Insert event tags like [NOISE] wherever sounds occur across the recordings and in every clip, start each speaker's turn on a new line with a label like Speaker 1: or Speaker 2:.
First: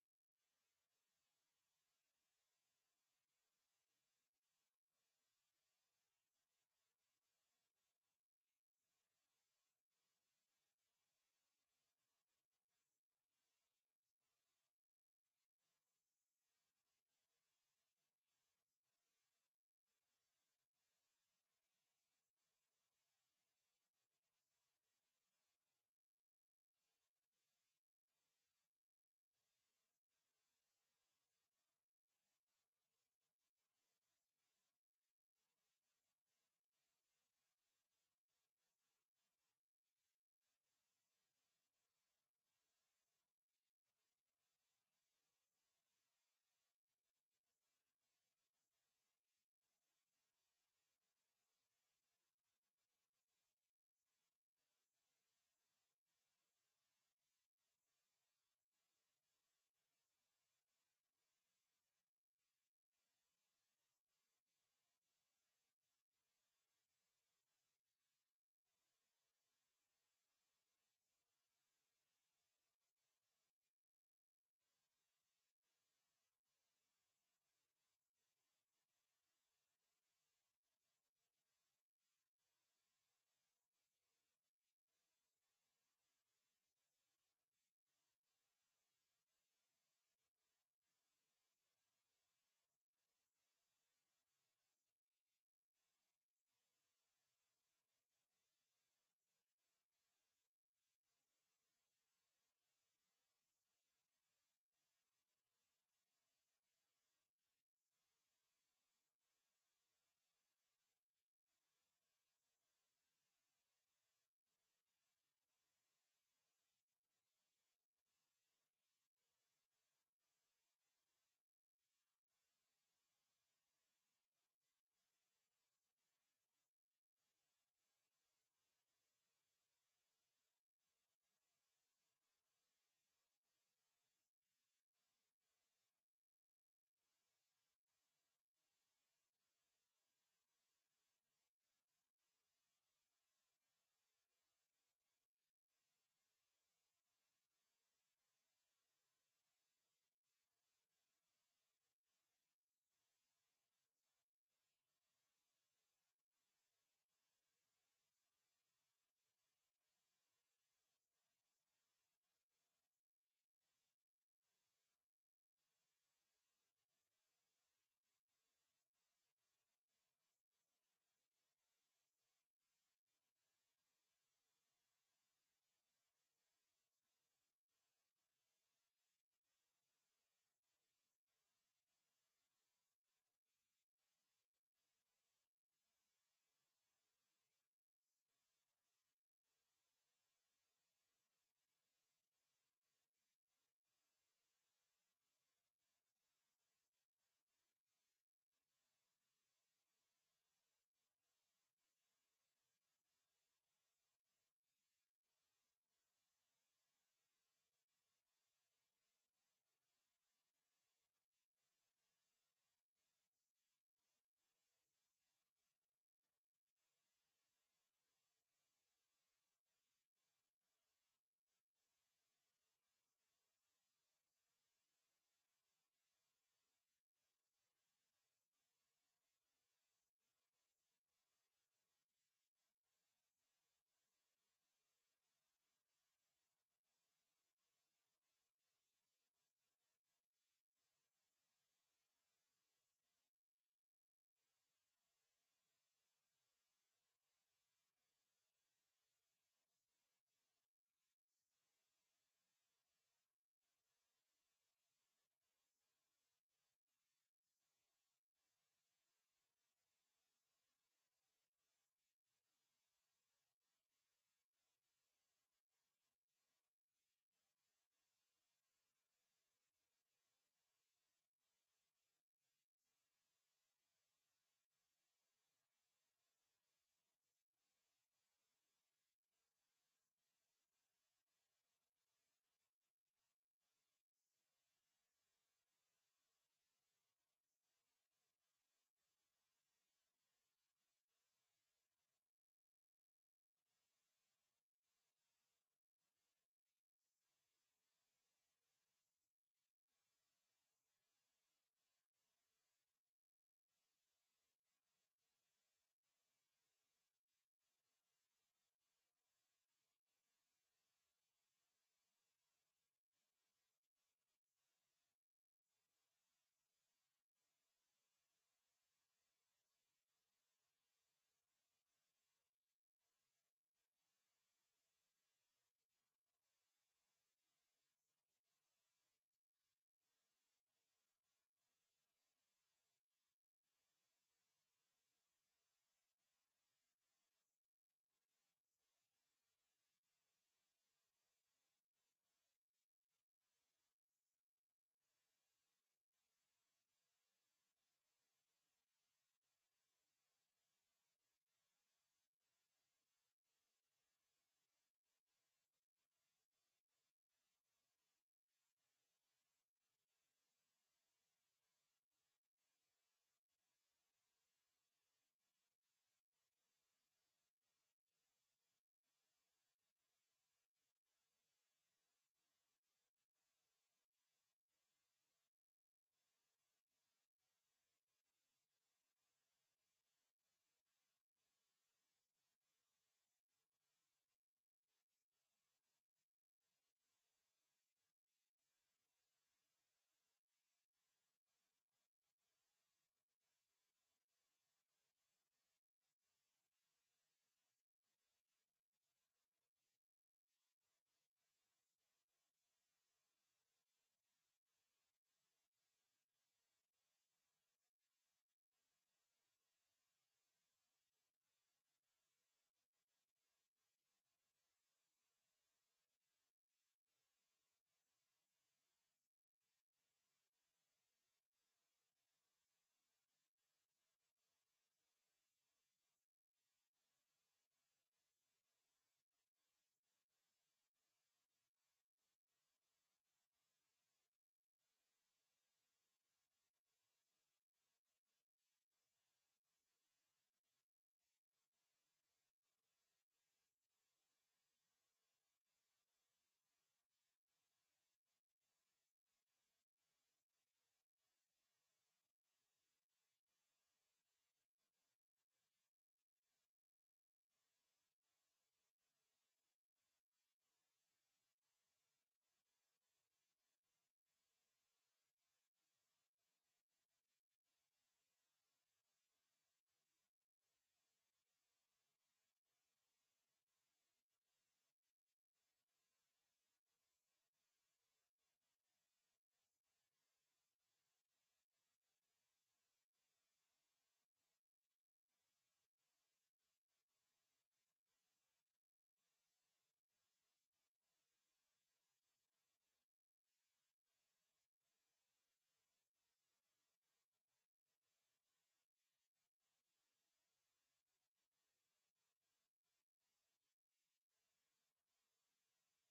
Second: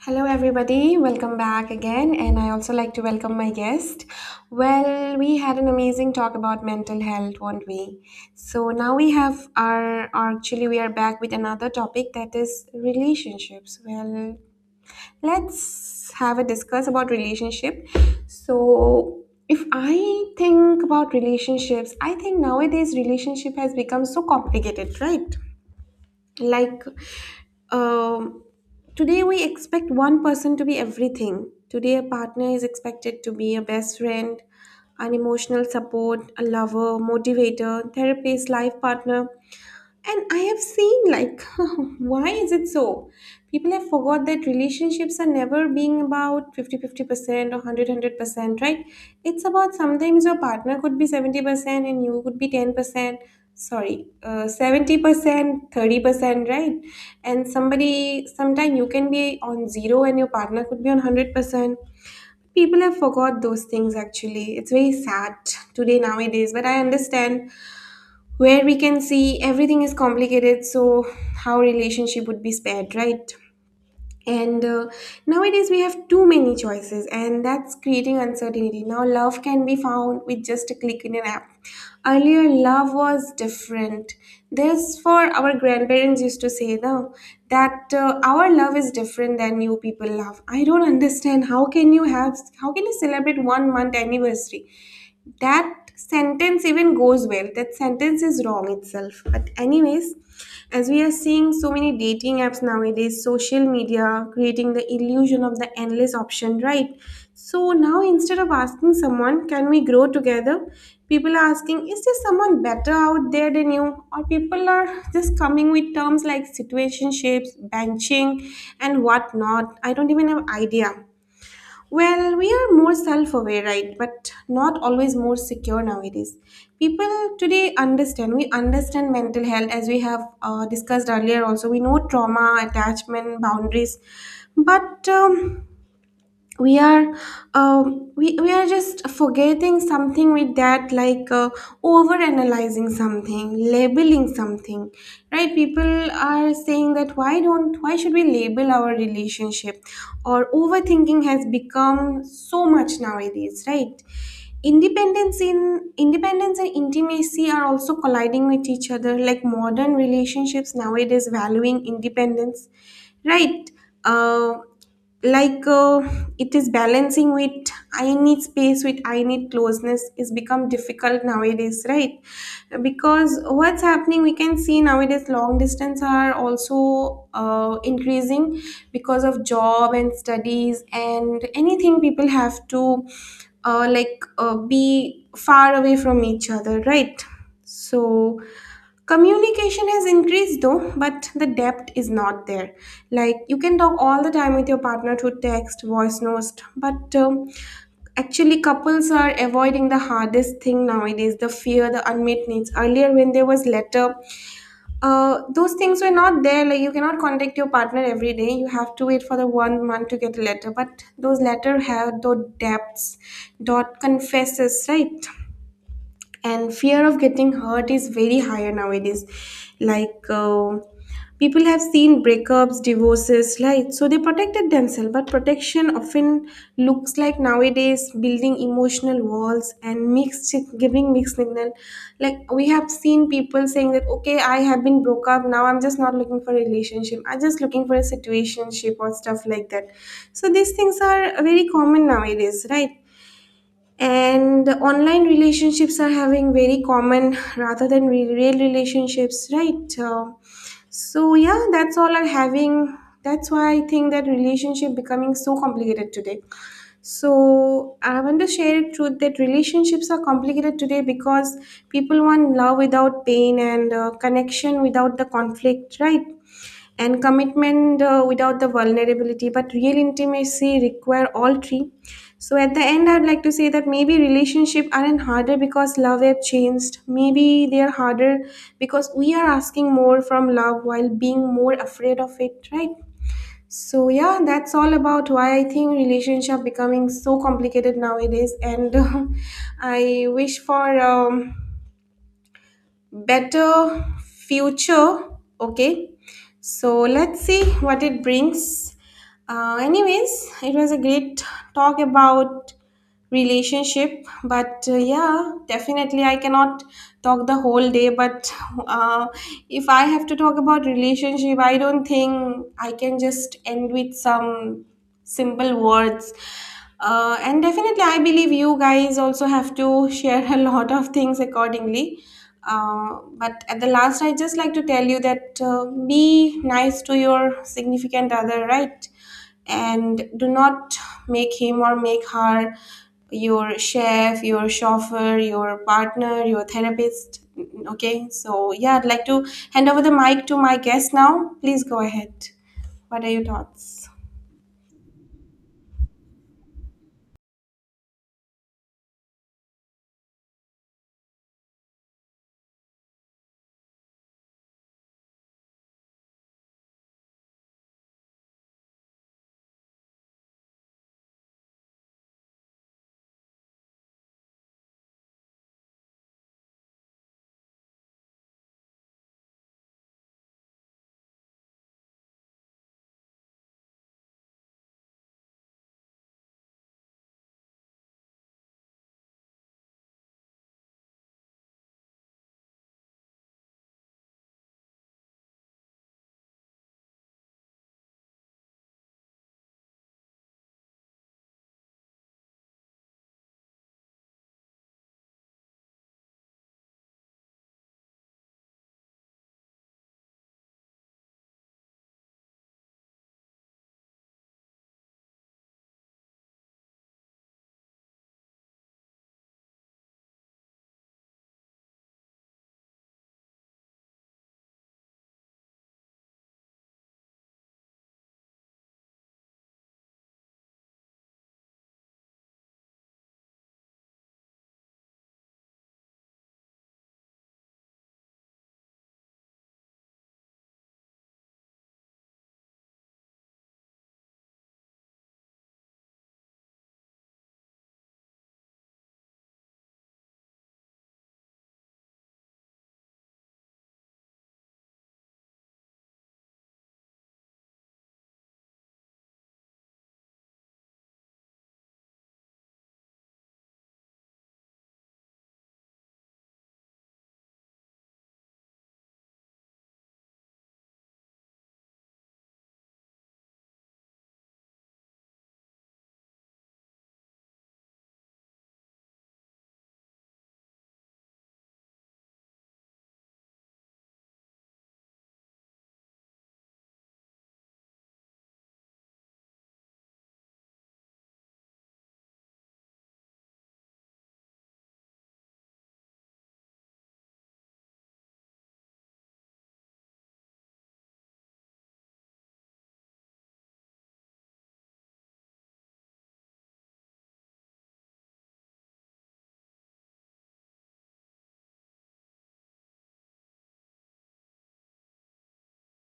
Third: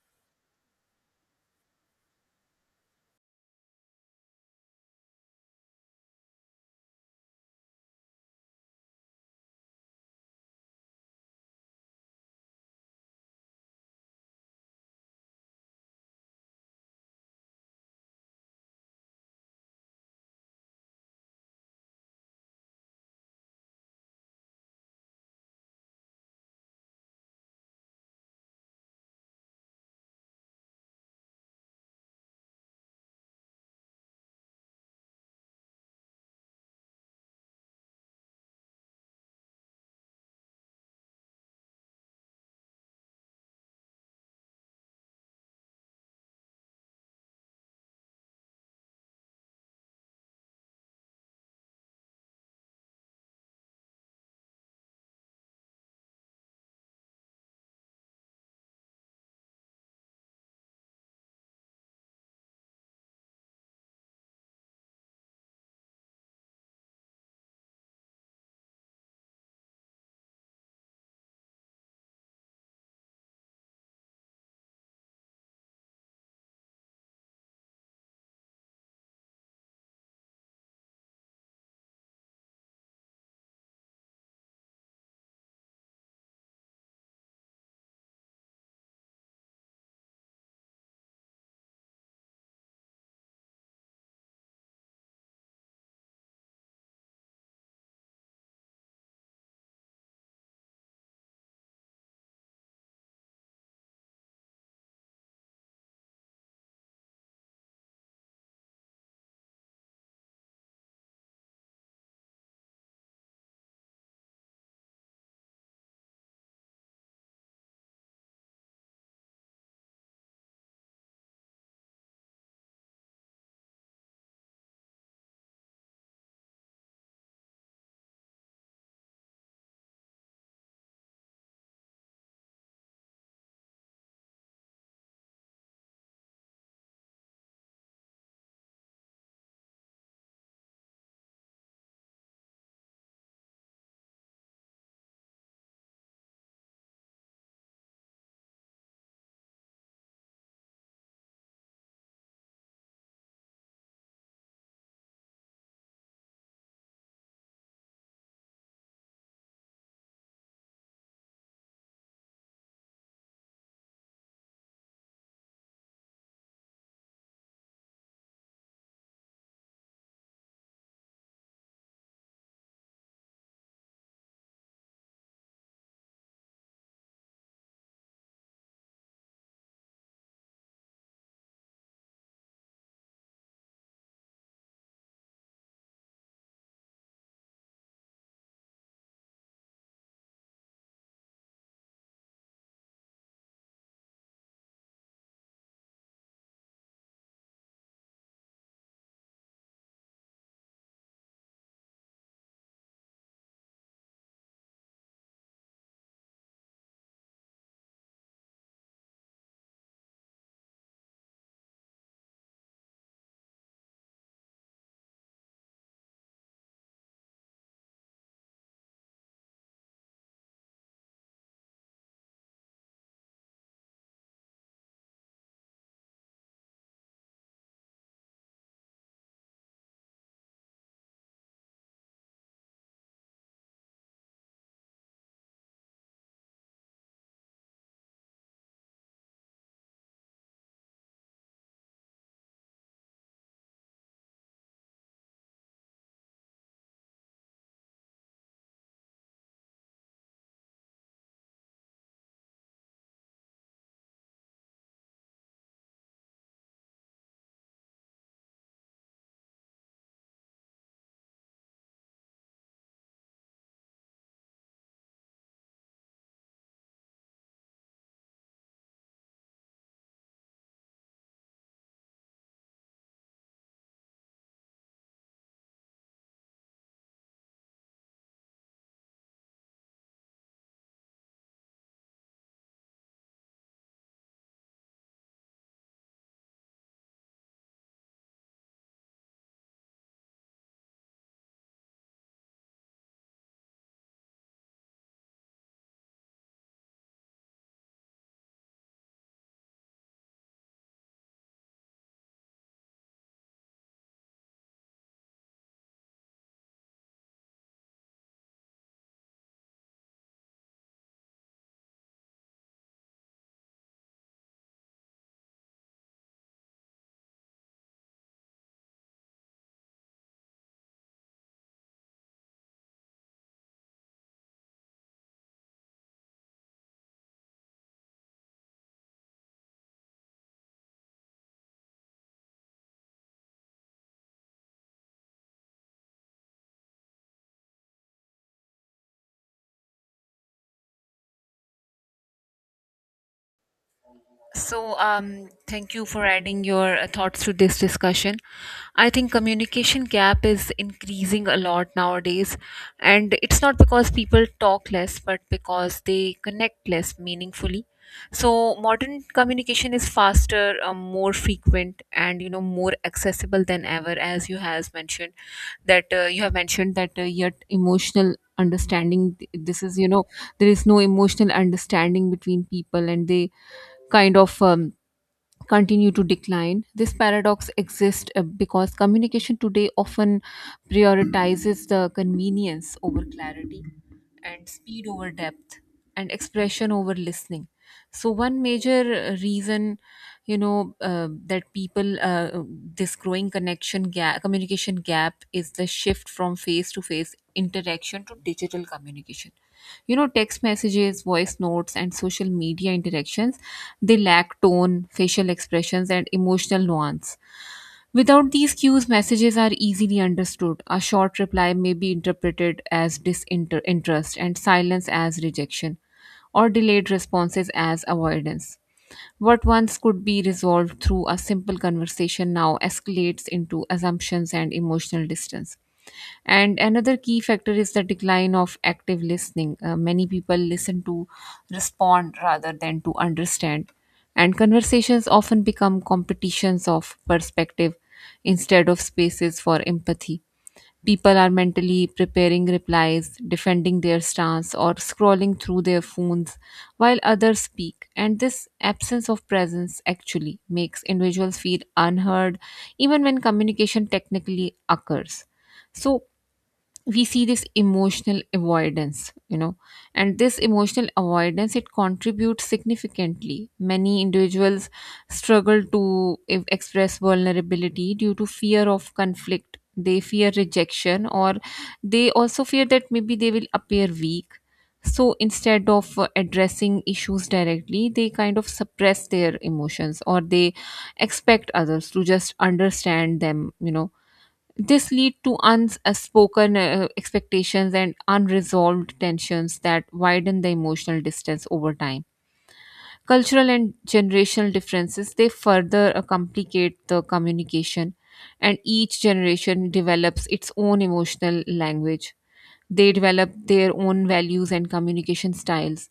Speaker 1: Hello, everybody. Welcome back again. And I also like to welcome my guest. Well, we had an amazing talk about mental health, weren't we? So now we have our, or actually, we are back with another topic that is relationships. Well, let's have a discuss about relationship. So, if I think about relationships, I think nowadays relationship has become so complicated, right? like um, Today we expect one person to be everything. Today a partner is expected to be a best friend, an emotional support, a lover, motivator, therapist, life partner, and I have seen, like, [LAUGHS] why is it so? People have forgot that relationships are never being about 50-50% or 100 percent, right? It's about sometimes your partner could be 70% and you could be 70%, 30%, right? And somebody, sometime you can be on zero and your partner could be on 100%. People have forgot those things actually. It's very sad today, nowadays, but I understand where we can see everything is complicated, so how relationship would be spared, right? and Nowadays we have too many choices and that's creating uncertainty. Now love can be found with just a click in an app. Earlier love was different. This for our grandparents used to say now that our love is different than you people love. I don't understand how can you celebrate 1 month anniversary. That sentence even goes well, that sentence is wrong itself, but anyways, as we are seeing so many dating apps nowadays, social media creating the illusion of the endless option, right? So now instead of asking someone, can we grow together, people are asking, is there someone better out there than you? Or people are just coming with terms like situationships, benching, and whatnot. I don't even have idea. Well, we are more self aware, right? But not always more secure nowadays. People today understand. We understand mental health as we have discussed earlier, also. We know trauma, attachment, boundaries. But we are we are just forgetting something with that, over analyzing something, labeling something, right? People are saying that why don't why should we label our relationship, or overthinking has become so much nowadays, right? Independence in independence and intimacy are also colliding with each other. Like modern relationships nowadays valuing independence, right? uh, like uh, it is balancing with I need space with I need closeness is become difficult nowadays, right? Because what's happening, we can see nowadays long distance are also increasing, because of job and studies and anything people have to be far away from each other, right? So communication has increased though, but the depth is not there. Like you can talk all the time with your partner through text, voice notes, but actually couples are avoiding the hardest thing nowadays: the fear, the unmet needs. Earlier, when there was letter, those things were not there. Like you cannot contact your partner every day. You have to wait for the 1 month to get a letter. But those letter have those depths, dot confesses, right? And fear of getting hurt is very higher nowadays. like uh, People have seen breakups, divorces, right? So they protected themselves, but protection often looks like nowadays building emotional walls and mixed giving mixed signal. Like we have seen people saying that, okay, I have been broke up, now I'm just not looking for a relationship, I'm just looking for a situationship or stuff like that. So these things are very common nowadays, right? And the online relationships are having very common rather than real relationships, right? So yeah, that's all are having. That's why I think that relationship becoming so complicated today. So I want to share a truth, that relationships are complicated today because people want love without pain, and connection without the conflict, right? And commitment without the vulnerability, but real intimacy require all three. So at the end, I'd like to say that maybe relationship aren't harder because love have changed, maybe they are harder because we are asking more from love while being more afraid of it, right? So yeah, that's all about why I think relationship becoming so complicated nowadays, and [LAUGHS] I wish for better future. Okay, so let's see what it brings. Anyways, it was a great talk about relationship, but yeah, definitely I cannot talk the whole day, but uh, if I have to talk about relationship, I don't think I can just end with some simple words. And definitely I believe you guys also have to share [LAUGHS] a lot of things accordingly. But at the last, I just like to tell you that be nice to your significant other, right? And do not make him or make her your chef, your chauffeur, your partner, your therapist. Okay, so yeah, I'd like to hand over the mic to my guest now. Please go ahead. What are your thoughts?
Speaker 2: Thank you for adding your thoughts to this discussion. I think communication gap is increasing a lot nowadays, and it's not because people talk less, but because they connect less meaningfully. So, modern communication is faster, more frequent, and more accessible than ever. As you has mentioned that You have mentioned that, yet emotional understanding this is you know there is no emotional understanding between people, and they kind of um, continue to decline. This paradox exists because communication today often prioritizes the convenience over clarity, and speed over depth, and expression over listening. So, one major reason that people this growing connection gap communication gap is the shift from face to face interaction to digital communication. Text messages, voice notes, and social media interactions, they lack tone, facial expressions, and emotional nuance. Without these cues, messages are easily understood. A short reply may be interpreted as disinterest, and silence as rejection, or delayed responses as avoidance. What once could be resolved through a simple conversation now escalates into assumptions and emotional distance. And another key factor is the decline of active listening. Many people listen to respond rather than to understand. And conversations often become competitions of perspective instead of spaces for empathy. People are mentally preparing replies, defending their stance, or scrolling through their phones while others speak. And this absence of presence actually makes individuals feel unheard, even when communication technically occurs. So, we see this emotional avoidance, and this emotional avoidance, it contributes significantly. Many individuals struggle to express vulnerability due to fear of conflict. They fear rejection, or they also fear that maybe they will appear weak. So instead of addressing issues directly, they kind of suppress their emotions, or they expect others to just understand them. This lead to unspoken expectations and unresolved tensions that widen the emotional distance over time. Cultural and generational differences, they further complicate the communication, and each generation develops its own emotional language. They develop their own values and communication styles.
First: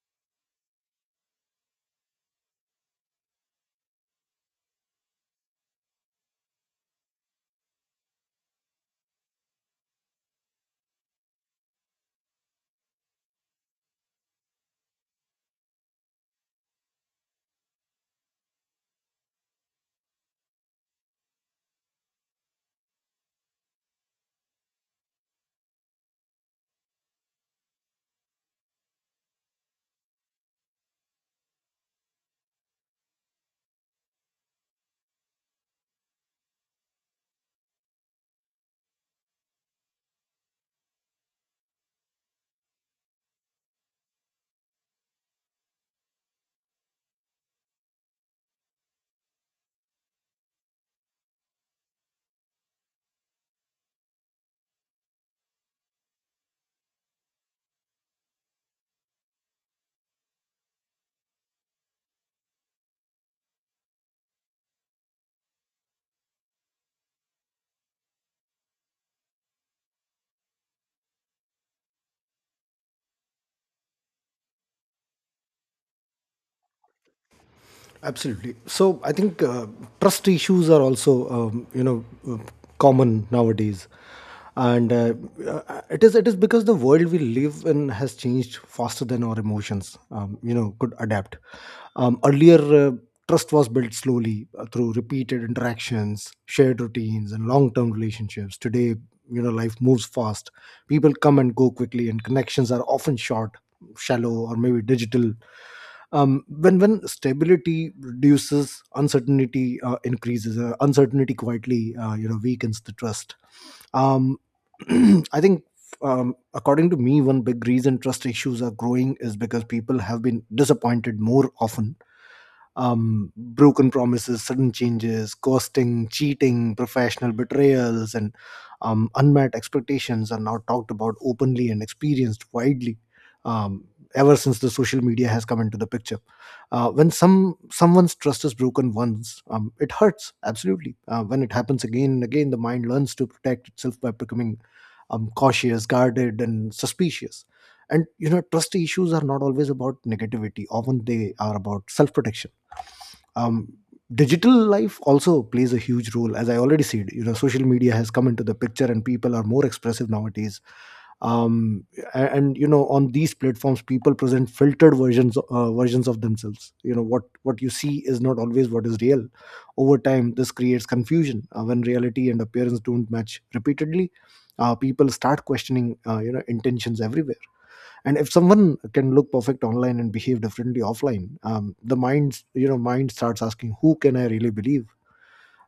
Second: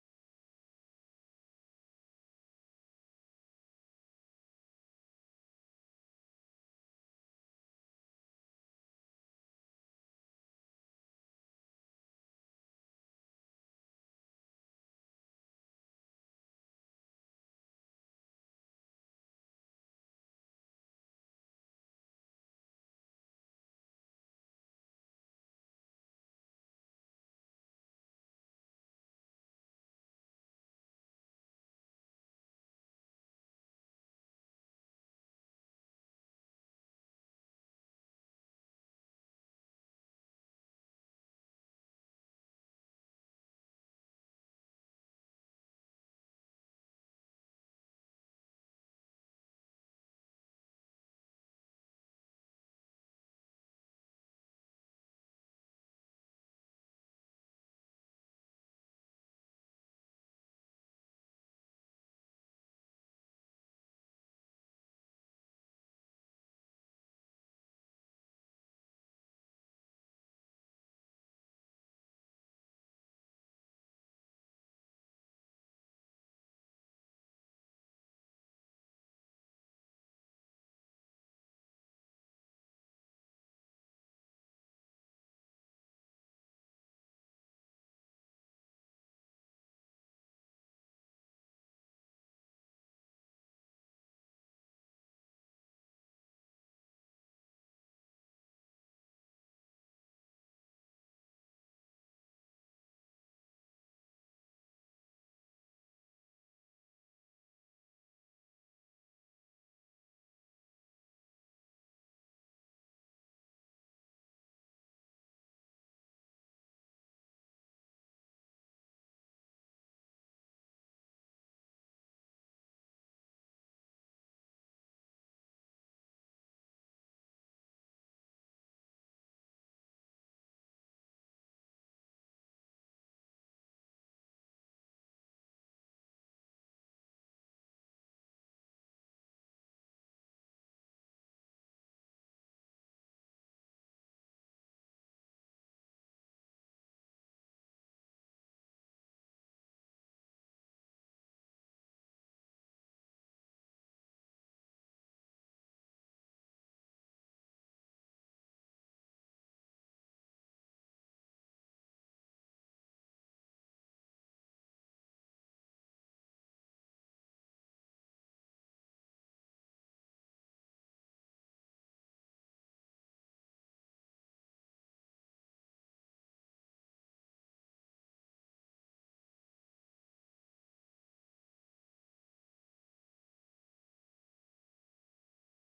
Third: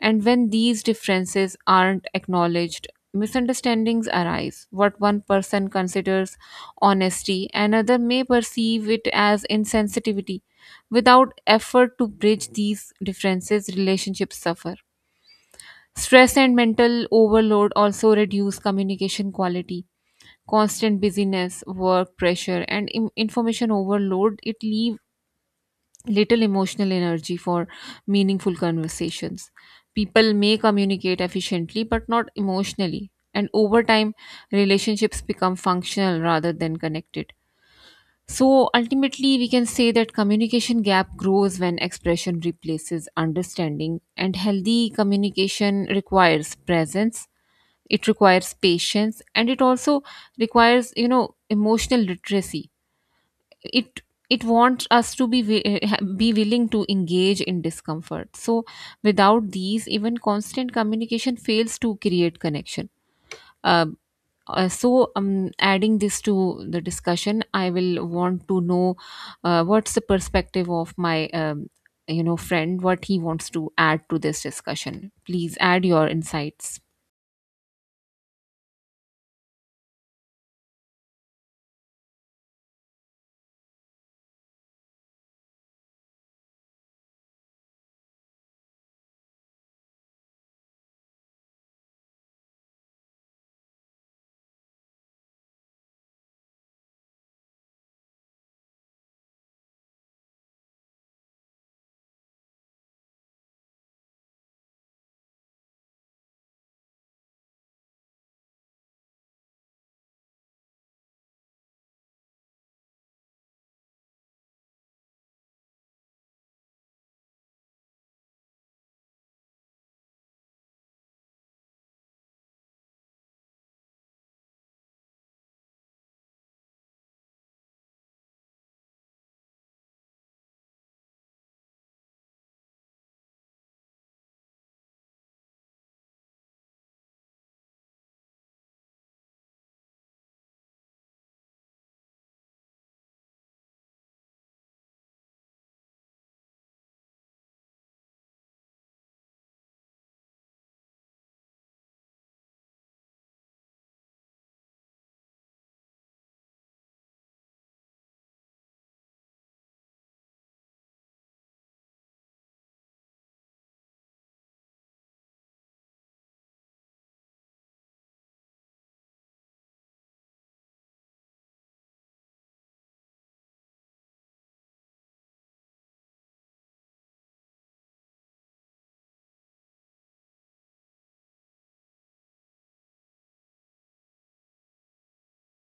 Speaker 2: And when these differences aren't acknowledged, misunderstandings arise. What one person considers honesty, another may perceive it as insensitivity. Without effort to bridge these differences, relationships suffer. Stress and mental overload also reduce communication quality. Constant busyness, work pressure, and information overload, it leaves little emotional energy for meaningful conversations. People may communicate efficiently but not emotionally, and over time, relationships become functional rather than connected. So, ultimately, we can say that communication gap grows when expression replaces understanding, and healthy communication requires presence, it requires patience, and it also requires, emotional literacy. it it wants us to be be willing to engage in discomfort. So without these, even constant communication fails to create connection. uh, Adding this to the discussion, I will want to know what's the perspective of my friend. What he wants to add to this discussion? Please add your insights.
Speaker 3: Absolutely. So I think trust issues are also common nowadays, and it is because the world we live in has changed faster than our emotions. Could adapt. Earlier, trust was built slowly through repeated interactions, shared routines, and long-term relationships. Today, life moves fast. People come and go quickly, and connections are often short, shallow, or maybe digital. When stability reduces uncertainty, increases uncertainty quietly, weakens the trust. um, [CLEARS THROAT] I think, according to me, one big reason trust issues are growing is because people have been disappointed more often. Broken promises, sudden changes, ghosting, cheating, professional betrayals, and unmet expectations are now talked about openly and experienced widely, um, ever since the social media has come into the picture. When someone's trust is broken once, it hurts absolutely. When it happens again and again, the mind learns to protect itself by becoming cautious, guarded, and suspicious. And you know, trust issues are not always about negativity. Often they are about self protection. um, Digital life also plays a huge role. As I already said, you know, social media has come into the picture and people are more expressive nowadays. Um, a- and you know, on these platforms people present filtered versions of themselves. You know, what you see is not always what is real. Over time this creates confusion. When reality and appearance don't match repeatedly, people start questioning, you know, intentions everywhere. And if someone can look perfect online and behave differently offline, the mind, you know, mind starts asking, who can I really believe?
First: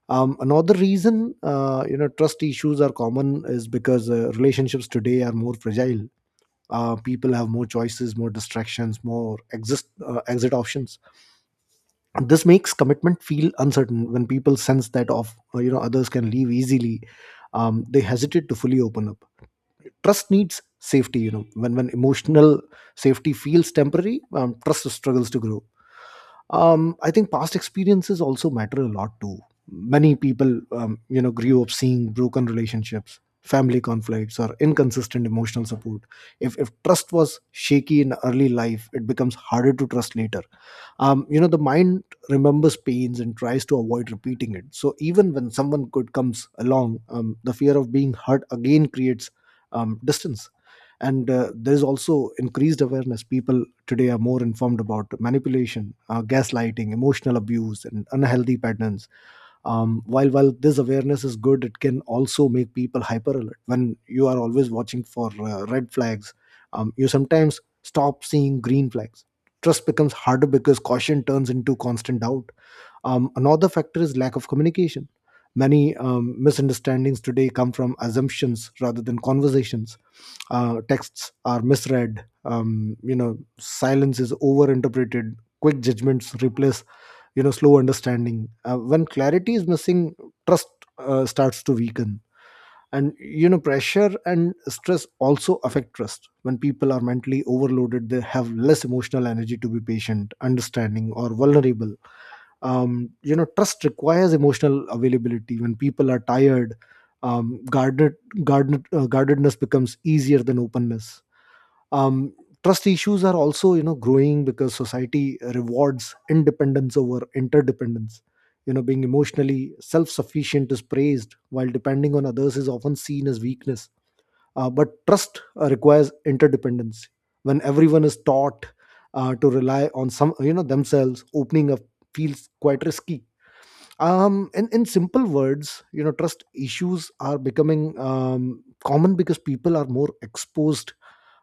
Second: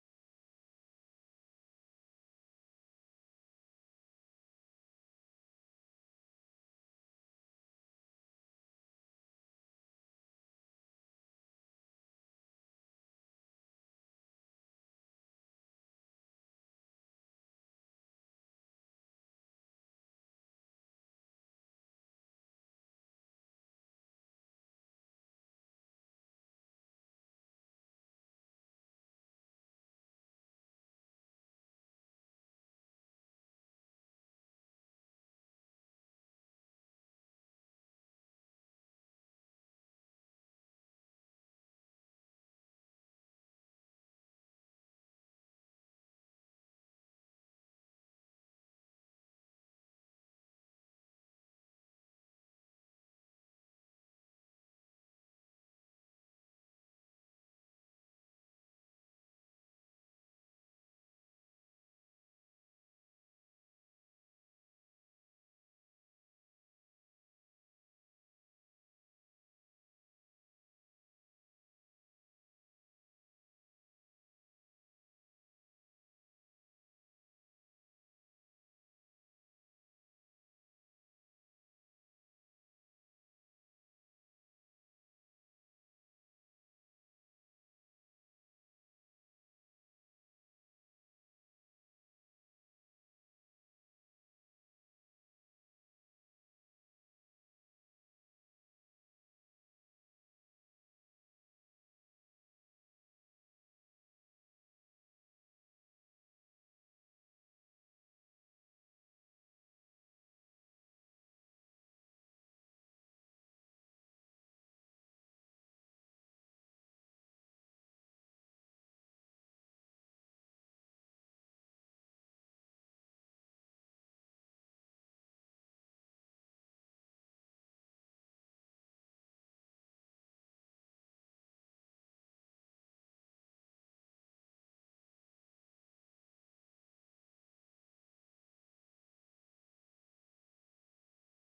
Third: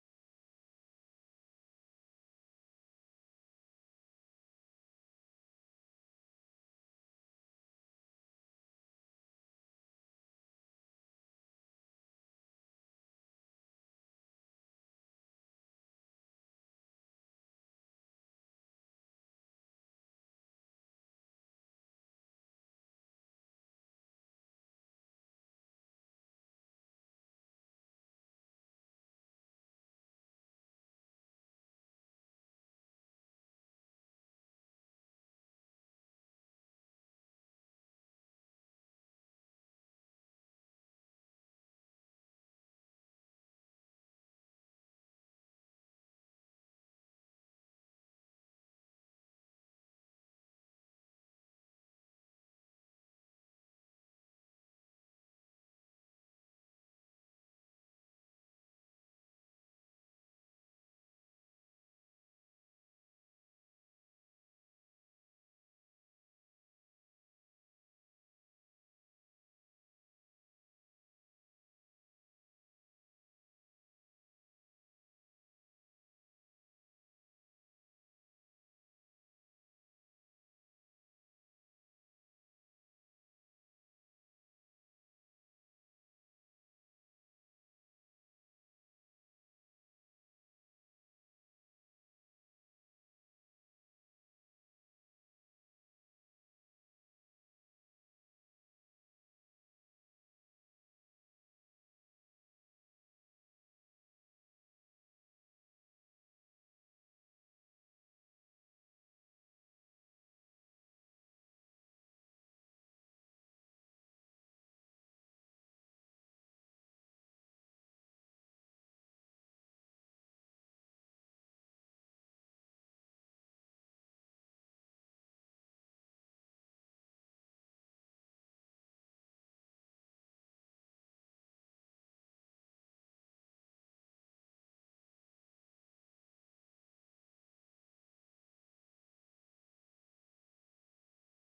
Speaker 3: Another reason trust issues are common is because relationships today are more fragile. People have more choices, more distractions, more exist exit options. This makes commitment feel uncertain. When people sense that, of you know others can leave easily, they hesitate to fully open up. Trust needs safety. You know, when emotional safety feels temporary, trust struggles to grow. I think past experiences also matter a lot too. Many people, you know, grew up seeing broken relationships, family conflicts, or inconsistent emotional support. If trust was shaky in early life, it becomes harder to trust later. You know, the mind remembers pains and tries to avoid repeating it, so even when someone good comes along, the fear of being hurt again creates distance. And there is also increased awareness. People today are more informed about manipulation, gaslighting, emotional abuse, and unhealthy patterns. While this awareness is good, it can also make people hyper alert. When you are always watching for red flags, you sometimes stop seeing green flags. Trust becomes harder because caution turns into constant doubt. Another factor is lack of communication. Many misunderstandings today come from assumptions rather than conversations. Texts are misread. You know, silence is overinterpreted. Quick judgments replace slow understanding. When clarity is missing, trust starts to weaken. And you know, pressure and stress also affect trust. When people are mentally overloaded, they have less emotional energy to be patient, understanding, or vulnerable. You know, trust requires emotional availability. When people are tired, um, guarded, guardedness becomes easier than openness. um, Trust issues are also, you know, growing because society rewards independence over interdependence. You know, being emotionally self-sufficient is praised, while depending on others is often seen as weakness. But trust requires interdependence. When everyone is taught to rely on some you know, themselves, opening up feels quite risky. In simple words, you know, trust issues are becoming common because people are more exposed,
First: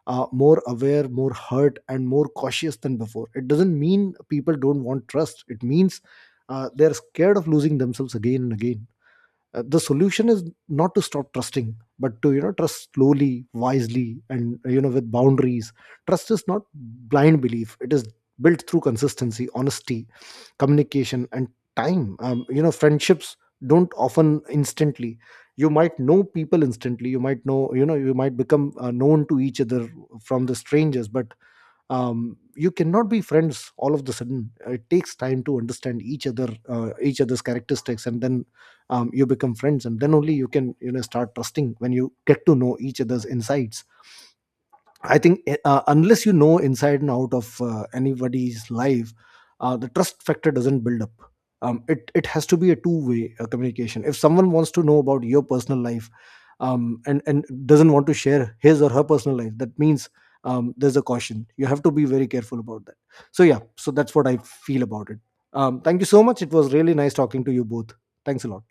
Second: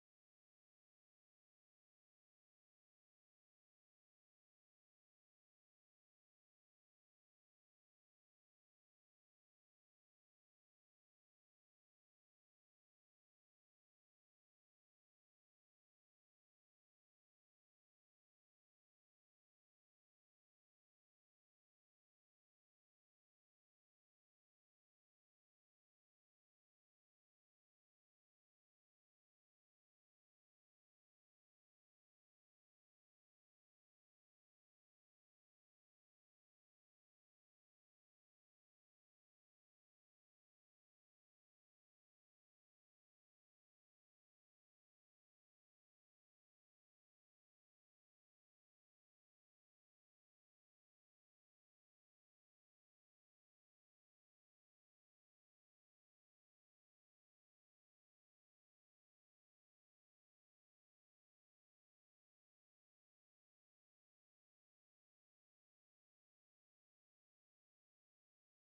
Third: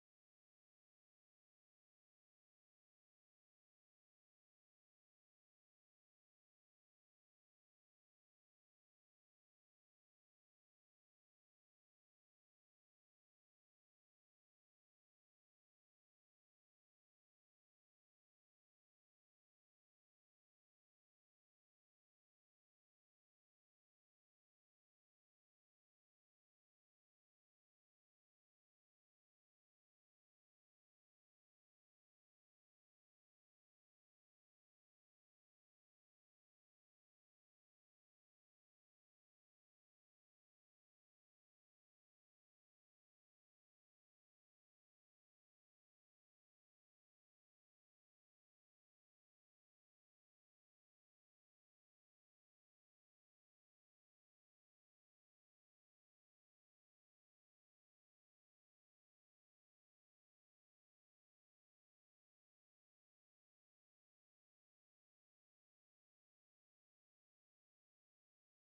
Speaker 3: more aware, more hurt, and more cautious than before. It doesn't mean people don't want trust. It means they're scared of losing themselves again and again. The solution is not to stop trusting, but to, you know, trust slowly, wisely, and you know, with boundaries. Trust is not blind belief. It is built through consistency, honesty, communication, and time. You know, friendships don't often instantly... You might know people instantly, you might know, you know, you might become known to each other from the strangers, but you cannot be friends all of the sudden. It takes time to understand each other, each other's characteristics, and then you become friends, and then only you can, you know, start trusting when you get to know each other's insides. I think unless you know inside and out of anybody's life, the trust factor doesn't build up. It has to be a two way communication. If someone wants to know about your personal life, and doesn't want to share his or her personal life, that means there's a caution. You have to be very careful about that. So yeah, so that's what I feel about it. Thank you so much. It was really nice talking to you both. Thanks a lot.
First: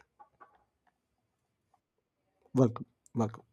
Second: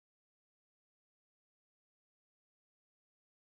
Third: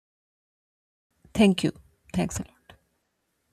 Speaker 2: Thank you. Thanks a lot.
Speaker 3: Welcome. Welcome.